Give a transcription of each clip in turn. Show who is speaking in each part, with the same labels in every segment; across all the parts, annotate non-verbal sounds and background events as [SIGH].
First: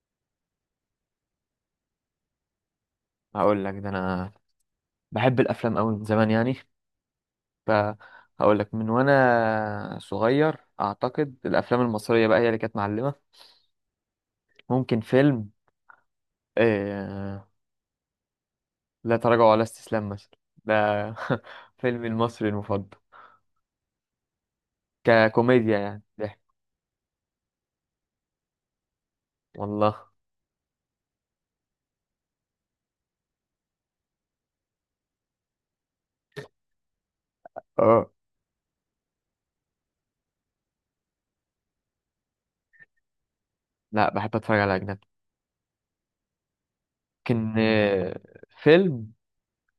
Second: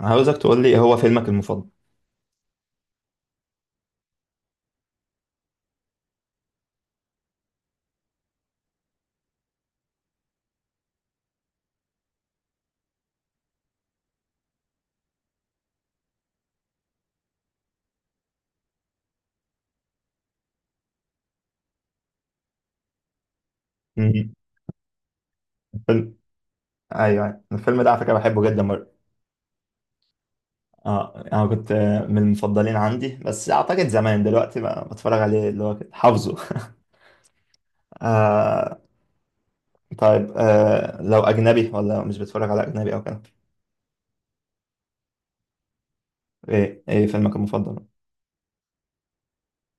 Speaker 1: عاوزك تقول لي إيه هو فيلمك المفضل؟
Speaker 2: هقول لك ده انا بحب الافلام قوي من زمان يعني. فهقول لك من وانا صغير اعتقد الافلام المصريه بقى هي اللي كانت معلمه. ممكن فيلم آه... لا تراجع ولا استسلام مثلا. ده [LAUGHS] فيلمي المصري المفضل،
Speaker 1: مم.
Speaker 2: ككوميديا يعني
Speaker 1: الفيلم
Speaker 2: ضحك.
Speaker 1: ايوه أيوة. الفيلم ده على فكره بحبه جدا برضه.
Speaker 2: والله.
Speaker 1: اه، انا كنت من المفضلين عندي، بس اعتقد زمان، دلوقتي بقى بتفرج عليه اللي هو كده حافظه. [LAUGHS]
Speaker 2: اه،
Speaker 1: آه. طيب، لو أجنبي ولا مش بتتفرج على أجنبي أو كده؟
Speaker 2: لا بحب اتفرج على اجنبي.
Speaker 1: إيه فيلمك
Speaker 2: ممكن
Speaker 1: المفضل؟
Speaker 2: فيلم.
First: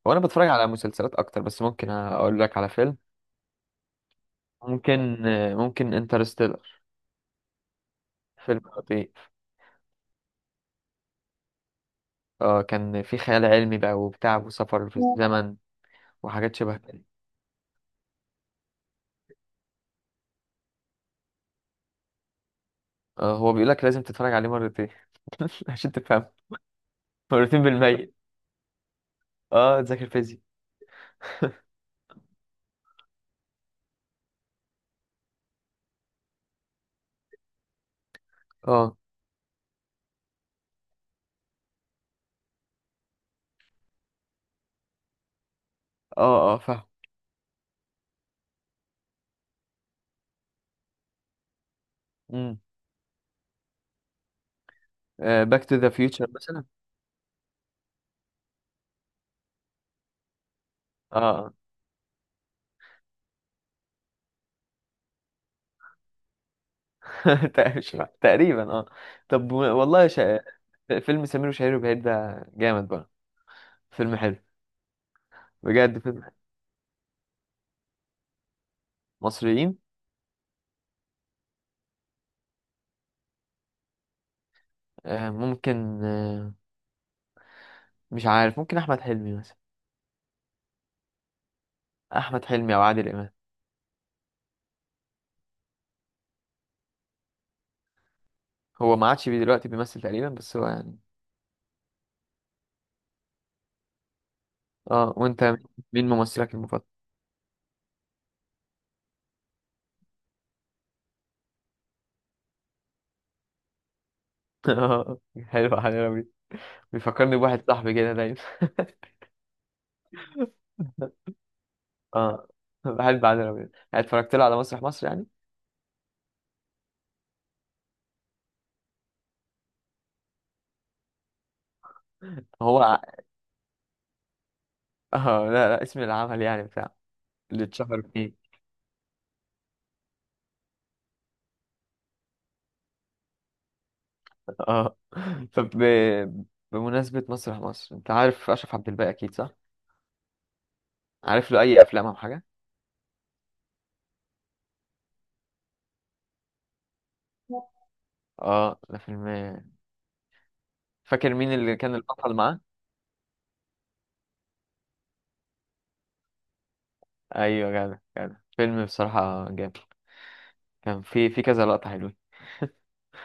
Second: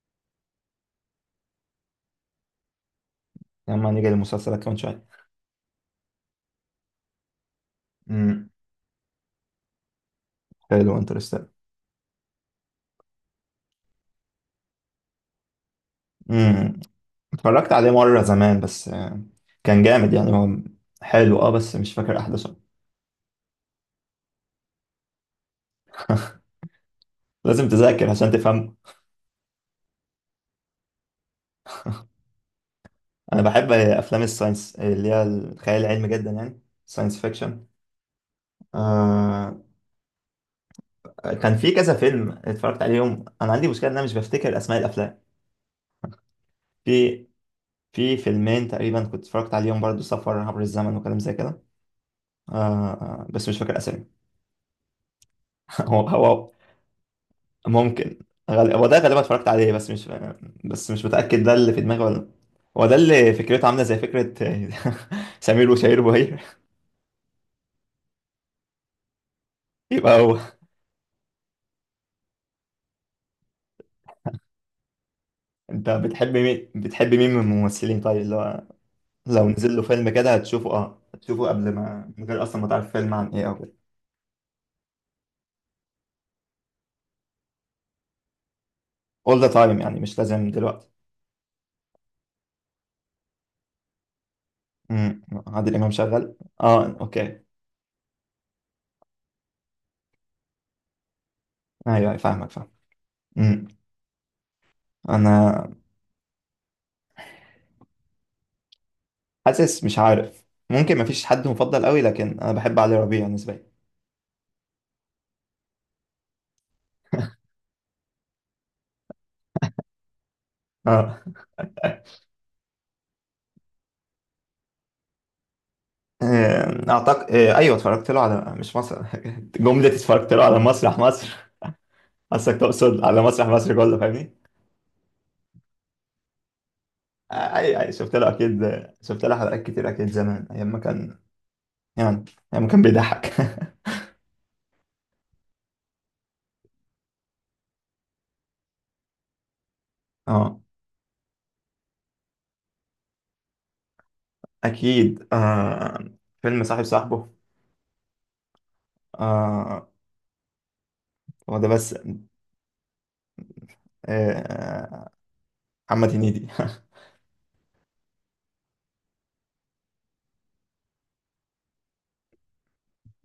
Speaker 2: وانا بتفرج على مسلسلات اكتر، بس ممكن اقول لك على فيلم.
Speaker 1: يا عم، هنيجي لمسلسلك كمان شوية.
Speaker 2: ممكن انترستيلر.
Speaker 1: امم.
Speaker 2: فيلم خطير.
Speaker 1: حلو، انترستيلر.
Speaker 2: اه، كان في خيال علمي بقى وبتاع وسفر في الزمن وحاجات شبه
Speaker 1: امم.
Speaker 2: كده.
Speaker 1: اتفرجت عليه مرة زمان بس آه، كان جامد يعني هو. حلو بس مش فاكر أحداثه.
Speaker 2: اه، هو بيقول لك لازم تتفرج عليه مرتين [LAUGHS] عشان تفهم. مرتين
Speaker 1: لازم تذاكر
Speaker 2: بالمية.
Speaker 1: عشان تفهم.
Speaker 2: اه، تذاكر فيزياء.
Speaker 1: أنا بحب أفلام الساينس، اللي هي الخيال العلمي جدا، يعني ساينس فيكشن.
Speaker 2: اه،
Speaker 1: آه. كان في كذا فيلم اتفرجت عليهم، أنا عندي مشكلة إن أنا مش بفتكر أسماء الأفلام.
Speaker 2: اه، اه، فاهم.
Speaker 1: في في فيلمين تقريبا كنت اتفرجت عليهم برضو، سفر عبر الزمن وكلام زي كده.
Speaker 2: امم
Speaker 1: بس مش فاكر اسامي.
Speaker 2: باك تو
Speaker 1: [LAUGHS]
Speaker 2: ذا
Speaker 1: هو
Speaker 2: فيوتشر
Speaker 1: هو.
Speaker 2: مثلا.
Speaker 1: ممكن. هو ده غالبا اتفرجت عليه، بس مش متأكد ده
Speaker 2: اه
Speaker 1: اللي
Speaker 2: [LAUGHS]
Speaker 1: في دماغي ولا لأ. هو ده اللي فكرته عاملة زي فكرة [LAUGHS] سمير وشهير وبهير.
Speaker 2: آه. مش فاهم. تقريبا اه. طب،
Speaker 1: [LAUGHS]
Speaker 2: والله
Speaker 1: يبقى هو.
Speaker 2: فيلم سمير وشهير وبهير ده جامد بقى. فيلم حلو.
Speaker 1: انت
Speaker 2: بجد فيلم حلو.
Speaker 1: بتحب مين من الممثلين طيب، اللي هو لو نزل
Speaker 2: مصريين.
Speaker 1: له فيلم كده هتشوفه قبل ما، من غير اصلا ما تعرف فيلم عن ايه او كده؟
Speaker 2: آه، ممكن مش عارف، ممكن احمد حلمي
Speaker 1: all the
Speaker 2: مثلا.
Speaker 1: time، يعني مش لازم دلوقتي.
Speaker 2: احمد حلمي او عادل امام.
Speaker 1: عادل امام شغال. اه، اوكي.
Speaker 2: هو ما عادش دلوقتي بيمثل تقريبا بس هو يعني.
Speaker 1: ايوه أيوة، فاهمك فاهمك. مم.
Speaker 2: اه، وانت؟
Speaker 1: انا
Speaker 2: مين ممثلك المفضل؟
Speaker 1: حاسس مش عارف. ممكن مفيش حد مفضل قوي، لكن انا بحب علي ربيع نسبيا.
Speaker 2: [LAUGHS] اه. حلو، علي ربيع. بيفكرني بواحد صاحبي كده دايما.
Speaker 1: اه.
Speaker 2: [LAUGHS] اه. بحب علي ربيع، يعني اتفرجت له على مسرح مصر يعني.
Speaker 1: اعتقد ايوه اتفرجت له على مش مصر. [LAUGHS] جمله اتفرجت له على مسرح مصر.
Speaker 2: هو ع-
Speaker 1: تقصد على
Speaker 2: [LAUGHS]
Speaker 1: مسرح مصر كله، فاهمني؟
Speaker 2: اه، لا لا، اسم العمل يعني بتاع.
Speaker 1: آه،
Speaker 2: اللي
Speaker 1: اي
Speaker 2: اتشهر
Speaker 1: شفت له
Speaker 2: فيه.
Speaker 1: اكيد. شفت له حلقات كتير اكيد زمان، ايام ما كان، يعني ايام ما كان بيضحك. [LAUGHS]
Speaker 2: [LAUGHS] اه. طب ب- بمناسبة مسرح مصر، انت عارف اشرف عبد الباقي اكيد صح؟
Speaker 1: اه،
Speaker 2: عارف له اي افلام او حاجة؟
Speaker 1: اكيد آه. فيلم صاحب صاحبه.
Speaker 2: اه، ده فيلم.
Speaker 1: آه.
Speaker 2: فاكر مين
Speaker 1: هو ده
Speaker 2: اللي
Speaker 1: بس
Speaker 2: كان
Speaker 1: آه.
Speaker 2: البطل معاه؟
Speaker 1: آه، محمد هنيدي. [LAUGHS]
Speaker 2: ايوه، جدع جدع، فيلم بصراحة جامد. كان في كذا لقطة حلوة.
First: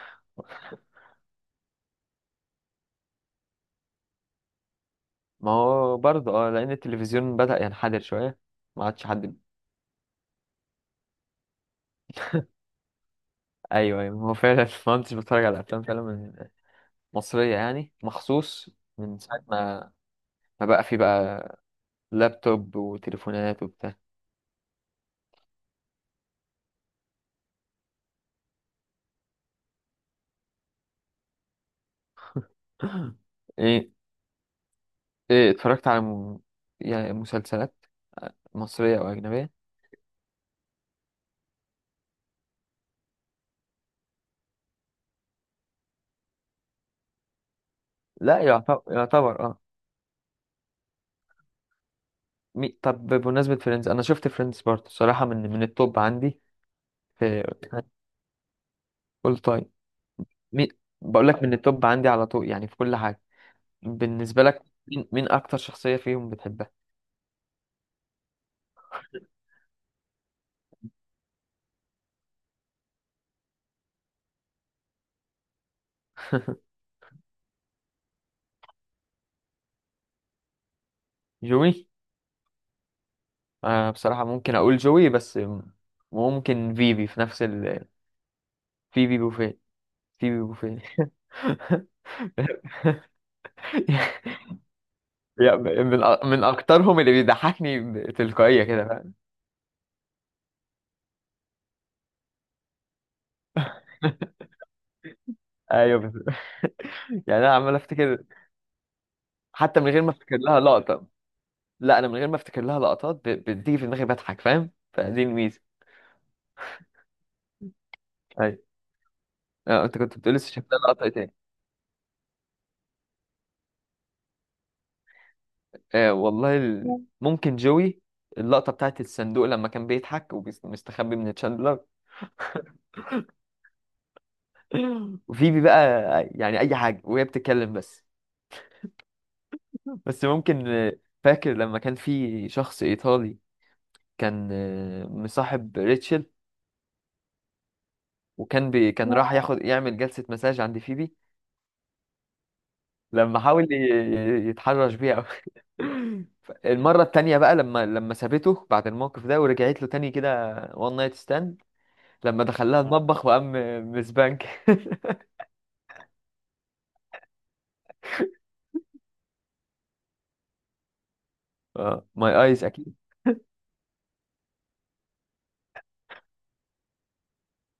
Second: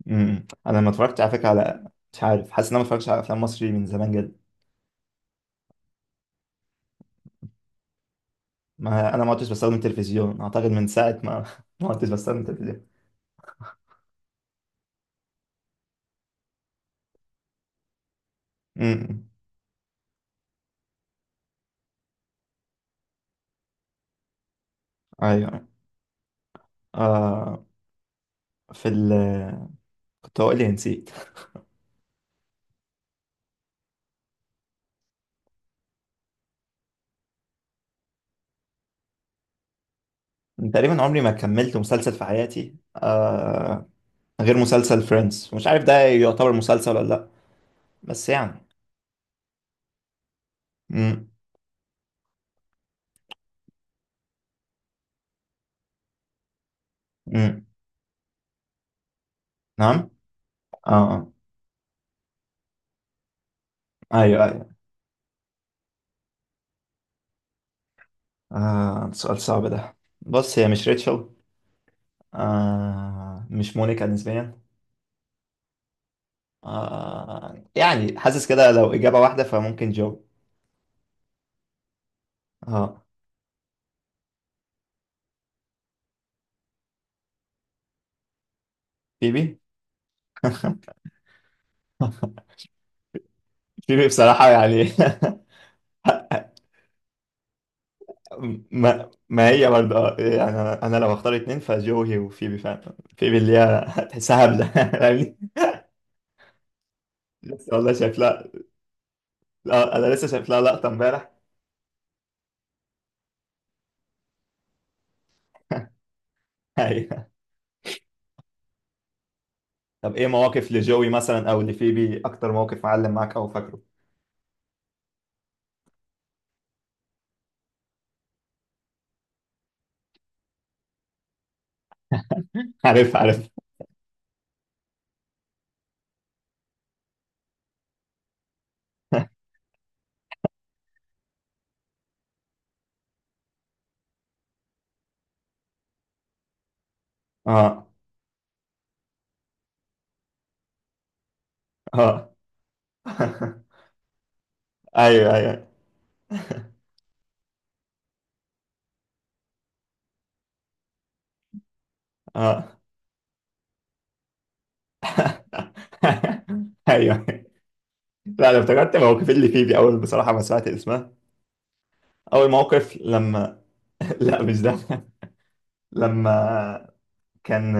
Speaker 1: انا ما اتفرجت على فكره على، مش عارف. حاسس ان انا ما اتفرجتش على افلام مصري من زمان جدا.
Speaker 2: ما هو برضه لأن التلفزيون بدأ ينحدر شوية. ما عادش
Speaker 1: ما انا
Speaker 2: حد
Speaker 1: ما عدتش بستخدم تلفزيون، اعتقد من ساعه ما [LAUGHS] ما عدتش بستخدم تلفزيون.
Speaker 2: أيوه، أيوه، هو فعلا [LAUGHS] ما كنتش بتفرج على أفلام فعلا من، مصرية يعني مخصوص. من
Speaker 1: امم،
Speaker 2: ساعة ما بقى في بقى لابتوب وتليفونات وبتاع.
Speaker 1: ايوه. آه في ال، كنت هقول لي نسيت.
Speaker 2: [CLEARS THROAT] [LAUGHS] إيه. إيه، اتفرجت على يعني مسلسلات؟ آه، مصرية أو أجنبية؟
Speaker 1: تقريبا عمري ما كملت مسلسل في حياتي آه، غير مسلسل فريندز. مش عارف ده يعتبر مسلسل ولا لا، بس
Speaker 2: لا
Speaker 1: يعني.
Speaker 2: يعتبر، يعتبر اه.
Speaker 1: امم.
Speaker 2: طب، بمناسبة فريندز، أنا شفت فريندز برضه صراحة من التوب عندي. في
Speaker 1: امم.
Speaker 2: أول تايم.
Speaker 1: نعم.
Speaker 2: مين؟
Speaker 1: اه
Speaker 2: بقول
Speaker 1: آه.
Speaker 2: لك من التوب عندي على طول، يعني في كل حاجة. بالنسبة
Speaker 1: ايوه
Speaker 2: لك
Speaker 1: ايوه.
Speaker 2: مين أكتر شخصية فيهم بتحبها؟
Speaker 1: سؤال صعب ده. بص، هي مش ريتشل، مش مونيكا نسبيا.
Speaker 2: [LAUGHS]
Speaker 1: يعني حاسس كده لو إجابة واحدة فممكن جو.
Speaker 2: جوي.
Speaker 1: اه.
Speaker 2: بصراحة ممكن أقول جوي، بس ممكن فيبي في نفس فيبي بوفيه.
Speaker 1: بيبي.
Speaker 2: فيبي بوفيه
Speaker 1: [LAUGHS]
Speaker 2: [LAUGHS]
Speaker 1: بيبي بصراحة يعني. [LAUGHS]
Speaker 2: يعني من أكترهم اللي بيضحكني، تلقائية كده
Speaker 1: ما
Speaker 2: فاهم.
Speaker 1: ما هي برضه اه، يعني أنا لو هختار اتنين فجو هي وفيبي، فاهم؟ فيبي اللي هي [LAUGHS] تحسها هبلة [LAUGHS] فاهمني.
Speaker 2: ايوه بس [LAUGHS] يعني انا
Speaker 1: لسه
Speaker 2: عمال
Speaker 1: والله شايف
Speaker 2: افتكر.
Speaker 1: لها.
Speaker 2: حتى من
Speaker 1: لا،
Speaker 2: غير ما
Speaker 1: أنا لسه
Speaker 2: افتكر
Speaker 1: شايف
Speaker 2: لها
Speaker 1: لها لقطة
Speaker 2: لقطه.
Speaker 1: امبارح.
Speaker 2: لا، انا من غير ما افتكر لها لقطات بتيجي في دماغي بضحك فاهم، فدي الميزه.
Speaker 1: [LAUGHS] أيوه.
Speaker 2: أيوه. اه، انت
Speaker 1: طب
Speaker 2: كنت
Speaker 1: إيه
Speaker 2: بتقول لسه شايف
Speaker 1: مواقف
Speaker 2: لها لقطة
Speaker 1: لجوي
Speaker 2: إيه تاني؟
Speaker 1: مثلا أو لفيبي؟ أكتر موقف معلم معاك أو فاكره؟
Speaker 2: اه، والله ممكن جوي. اللقطة بتاعت الصندوق لما كان بيضحك ومستخبي من تشاندلر.
Speaker 1: [LAUGHS] عارف عارف.
Speaker 2: [LAUGHS] وفيبي بقى، يعني أي حاجة وهي بتتكلم بس. بس ممكن. فاكر لما كان في شخص إيطالي. كان مصاحب ريتشل.
Speaker 1: اه
Speaker 2: وكان بي... كان راح ياخد يعمل جلسة مساج عند فيبي.
Speaker 1: اه.
Speaker 2: لما
Speaker 1: [LAUGHS]
Speaker 2: حاول يتحرش بيها. أوي.
Speaker 1: أيوه أيوه.
Speaker 2: [LAUGHS] المرة التانية بقى لما سابته بعد الموقف ده ورجعت له تاني كده وان نايت ستاند. لما
Speaker 1: اه.
Speaker 2: دخلها المطبخ وقام. مسبانك [LAUGHS]
Speaker 1: [LAUGHS] ايوه. لا، انا افتكرت موقف اللي فيه دي اول بصراحه ما سمعت اسمها،
Speaker 2: اه، ماي
Speaker 1: اول
Speaker 2: ايز اكيد.
Speaker 1: موقف لما [LAUGHS] لا، مش ده. لما كان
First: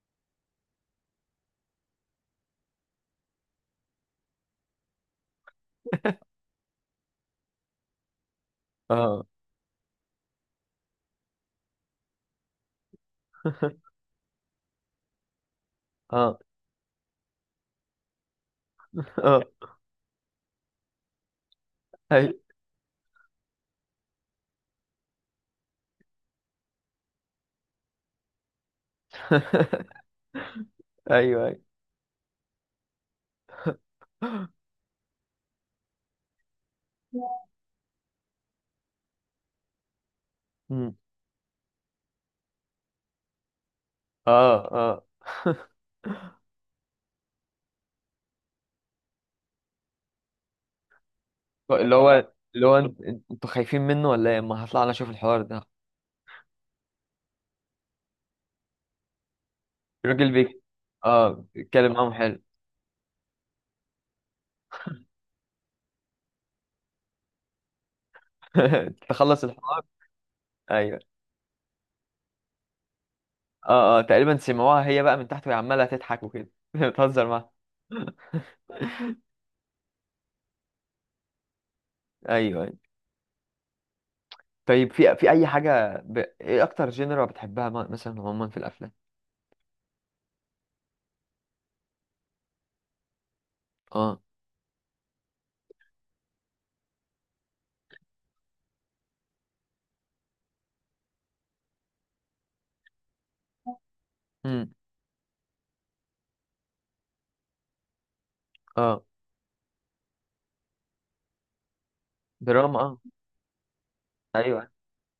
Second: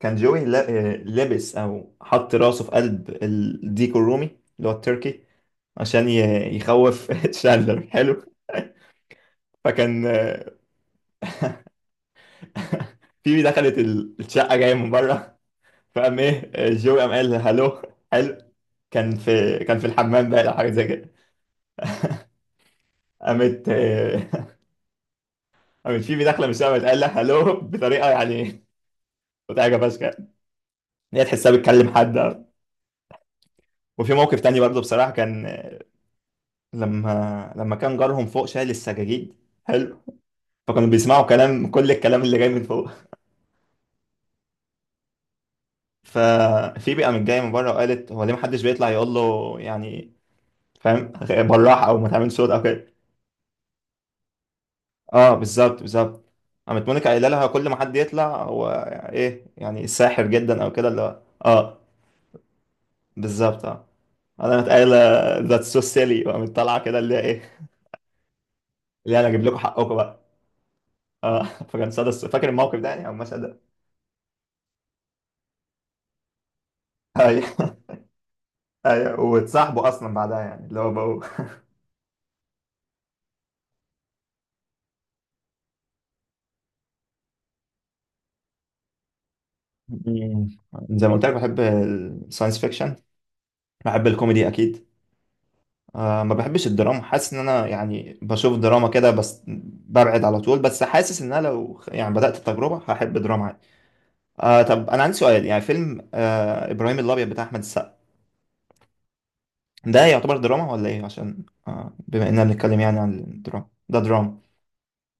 Speaker 1: كان جوي لابس او حط راسه في قلب الديك الرومي اللي هو التركي عشان يخوف [LAUGHS] شاندلر. حلو.
Speaker 2: اه
Speaker 1: فكان [LAUGHS] في دخلت
Speaker 2: [LAUGHS]
Speaker 1: الشقه جايه من بره، فقام
Speaker 2: اه،
Speaker 1: ايه، جوي قام قال هلو. حلو. كان
Speaker 2: اه.
Speaker 1: في كان في الحمام بقى او حاجه زي كده.
Speaker 2: ايوه
Speaker 1: قامت [LAUGHS] قامت فيبي داخله من الشقه، قامت قال لها هلو بطريقه، يعني حاجه
Speaker 2: [LAUGHS]
Speaker 1: فشخ ان هي
Speaker 2: ايوه،
Speaker 1: تحسها
Speaker 2: ايوه.
Speaker 1: بتكلم حد أو. وفي موقف تاني برضه بصراحه كان، لما كان جارهم فوق شايل السجاجيد. حلو. فكانوا
Speaker 2: مم.
Speaker 1: بيسمعوا كل الكلام اللي جاي من فوق.
Speaker 2: اه، اه.
Speaker 1: [LAUGHS] ففي بقى من جايه من بره وقالت هو ليه محدش بيطلع يقول له يعني، فاهم،
Speaker 2: [LAUGHS]
Speaker 1: بالراحه
Speaker 2: اللي
Speaker 1: او ما
Speaker 2: هو
Speaker 1: تعملش صوت او
Speaker 2: اللي هو
Speaker 1: كده.
Speaker 2: انتوا خايفين منه ولا ايه؟ ما هطلع انا اشوف
Speaker 1: اه،
Speaker 2: الحوار ده.
Speaker 1: بالظبط بالظبط. قامت مونيكا قايله لها كل ما حد يطلع هو، ايه يعني، ساحر
Speaker 2: الراجل بيك.
Speaker 1: جدا او كده اللي هو
Speaker 2: اه،
Speaker 1: اه.
Speaker 2: اتكلم معاهم حلو.
Speaker 1: بالظبط اه، انا قايله ذاتس سو سيلي، وقامت طالعه كده اللي هي ايه،
Speaker 2: [LAUGHS]
Speaker 1: اللي هي انا اجيب
Speaker 2: تخلص
Speaker 1: لكم
Speaker 2: الحوار.
Speaker 1: حقكم بقى.
Speaker 2: ايوه.
Speaker 1: اه [LAUGHS] فكان صدى فاكر الموقف ده يعني، او المشهد ده؟
Speaker 2: اه، اه، تقريبا سمعوها هي بقى من تحت وهي عماله تضحك وكده [LAUGHS] بتهزر
Speaker 1: ايوه.
Speaker 2: معاها.
Speaker 1: [LAUGHS] ايوه، واتصاحبوا اصلا بعدها يعني، اللي هو بقوا.
Speaker 2: ايوه، ايوه. طيب، في اي حاجه ايه اكتر جينرا بتحبها مثلا عموما في الافلام؟
Speaker 1: مم. زي ما قلت لك، بحب الساينس فيكشن، بحب
Speaker 2: اه.
Speaker 1: الكوميدي اكيد. ما بحبش الدراما. حاسس ان انا يعني بشوف دراما كده بس ببعد على طول، بس حاسس ان انا لو يعني بدأت التجربة هحب دراما عادي.
Speaker 2: امم
Speaker 1: طب انا عندي سؤال، يعني فيلم ابراهيم الابيض بتاع احمد السقا،
Speaker 2: اه.
Speaker 1: ده يعتبر دراما ولا ايه؟ عشان بما اننا بنتكلم
Speaker 2: دراما اه.
Speaker 1: يعني عن الدراما. ده دراما.
Speaker 2: ايوه،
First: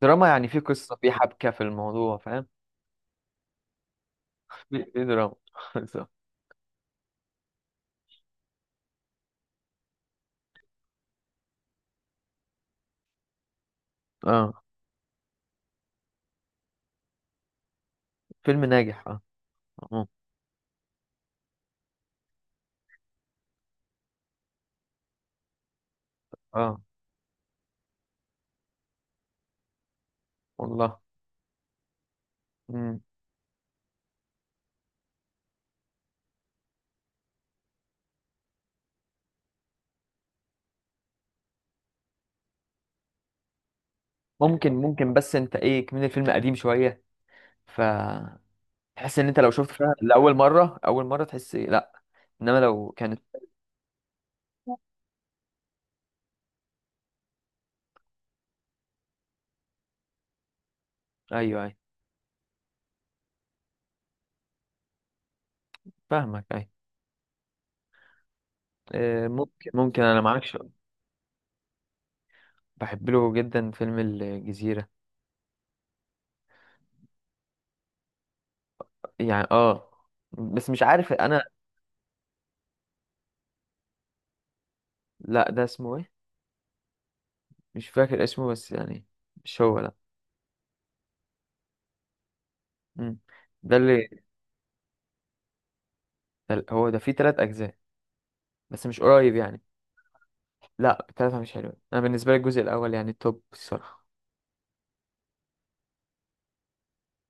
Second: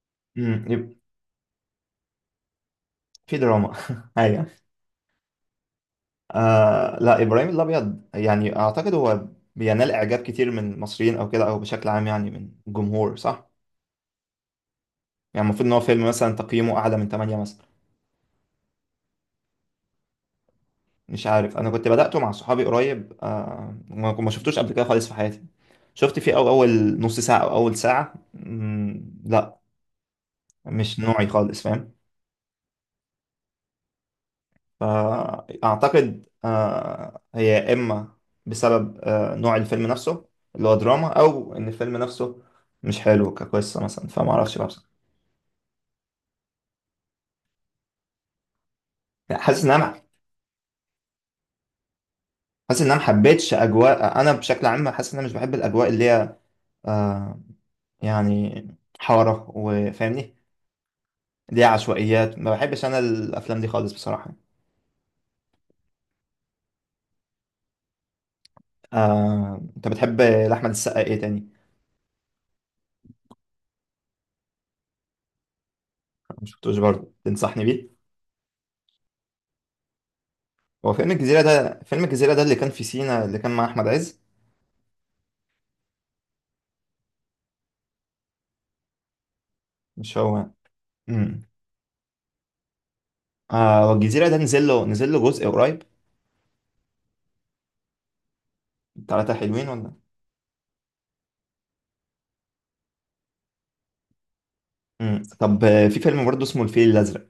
Speaker 2: دراما يعني في
Speaker 1: امم، يبقى
Speaker 2: قصة في حبكة في الموضوع فاهم.
Speaker 1: في دراما. [LAUGHS] ايوه.
Speaker 2: في دراما [LAUGHS] بالظبط.
Speaker 1: لا، ابراهيم الابيض يعني اعتقد هو بينال اعجاب كتير من المصريين او كده، او بشكل عام يعني من الجمهور، صح؟
Speaker 2: اه.
Speaker 1: يعني المفروض ان هو فيلم مثلا تقييمه اعلى من 8 مثلا.
Speaker 2: فيلم ناجح اه. اه.
Speaker 1: مش عارف، انا كنت بدأته مع صحابي قريب، ما شفتوش قبل كده خالص في حياتي. شفت فيه أو
Speaker 2: آه،
Speaker 1: اول نص ساعة او اول ساعة، مم، لا. مش
Speaker 2: والله.
Speaker 1: نوعي خالص، فاهم.
Speaker 2: مم.
Speaker 1: فأعتقد هي يا إما بسبب نوع الفيلم نفسه اللي هو دراما، أو إن الفيلم نفسه مش حلو كقصة مثلا، فما أعرفش بقى
Speaker 2: ممكن
Speaker 1: بصراحة.
Speaker 2: ممكن بس انت ايه كمان الفيلم قديم شوية. ف تحس ان انت
Speaker 1: يعني
Speaker 2: لو
Speaker 1: حاسس إن
Speaker 2: شفت فيها
Speaker 1: أنا
Speaker 2: لأول مرة، أول مرة تحس إيه، لا. انما
Speaker 1: حاسس إن
Speaker 2: لو
Speaker 1: أنا
Speaker 2: كانت.
Speaker 1: محبتش أجواء. أنا بشكل عام حاسس إن أنا مش بحب الأجواء اللي هي آه، يعني حارة وفاهمني. اللي
Speaker 2: ايوه،
Speaker 1: هي
Speaker 2: ايوه،
Speaker 1: عشوائيات، ما بحبش أنا الأفلام دي خالص بصراحة.
Speaker 2: فاهمك ايوه. ممكن
Speaker 1: أنت
Speaker 2: ممكن
Speaker 1: بتحب
Speaker 2: انا معاكش.
Speaker 1: لأحمد السقا إيه تاني؟
Speaker 2: بحب له جدا فيلم الجزيرة.
Speaker 1: ما شفتوش برضه، تنصحني بيه؟
Speaker 2: يعني اه. بس مش
Speaker 1: هو فيلم
Speaker 2: عارف
Speaker 1: الجزيرة
Speaker 2: انا.
Speaker 1: ده فيلم الجزيرة ده اللي كان في سينا اللي كان مع أحمد عز؟
Speaker 2: لا ده اسمه ايه. مش فاكر اسمه بس يعني. مش هو لا.
Speaker 1: مش هو. امم.
Speaker 2: مم. ده
Speaker 1: آه، هو
Speaker 2: اللي
Speaker 1: الجزيرة ده نزل له جزء قريب.
Speaker 2: ده ال- هو ده فيه تلات أجزاء. بس مش
Speaker 1: تلاتة
Speaker 2: قريب يعني.
Speaker 1: حلوين ولا؟
Speaker 2: لا، التلاتة مش حلوة، أنا بالنسبة لي الجزء الأول يعني التوب الصراحة.
Speaker 1: امم. طب في فيلم برضه اسمه الفيل الأزرق.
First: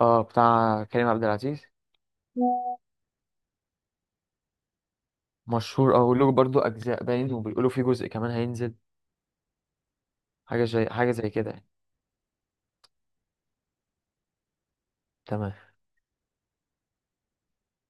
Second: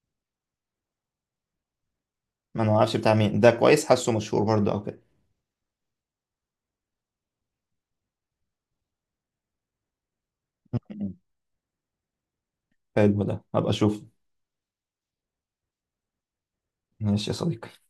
Speaker 2: اه، بتاع كريم عبد العزيز.
Speaker 1: ما انا ما اعرفش بتاع مين ده، كويس، حاسه مشهور برضه او كده.
Speaker 2: مشهور اه، وله برضه أجزاء باين وبيقولوا فيه جزء كمان هينزل. حاجة زي حاجة
Speaker 1: مم.
Speaker 2: زي كده يعني.
Speaker 1: حلو، ده هبقى اشوفه.
Speaker 2: تمام.
Speaker 1: ماشي يا صديقي.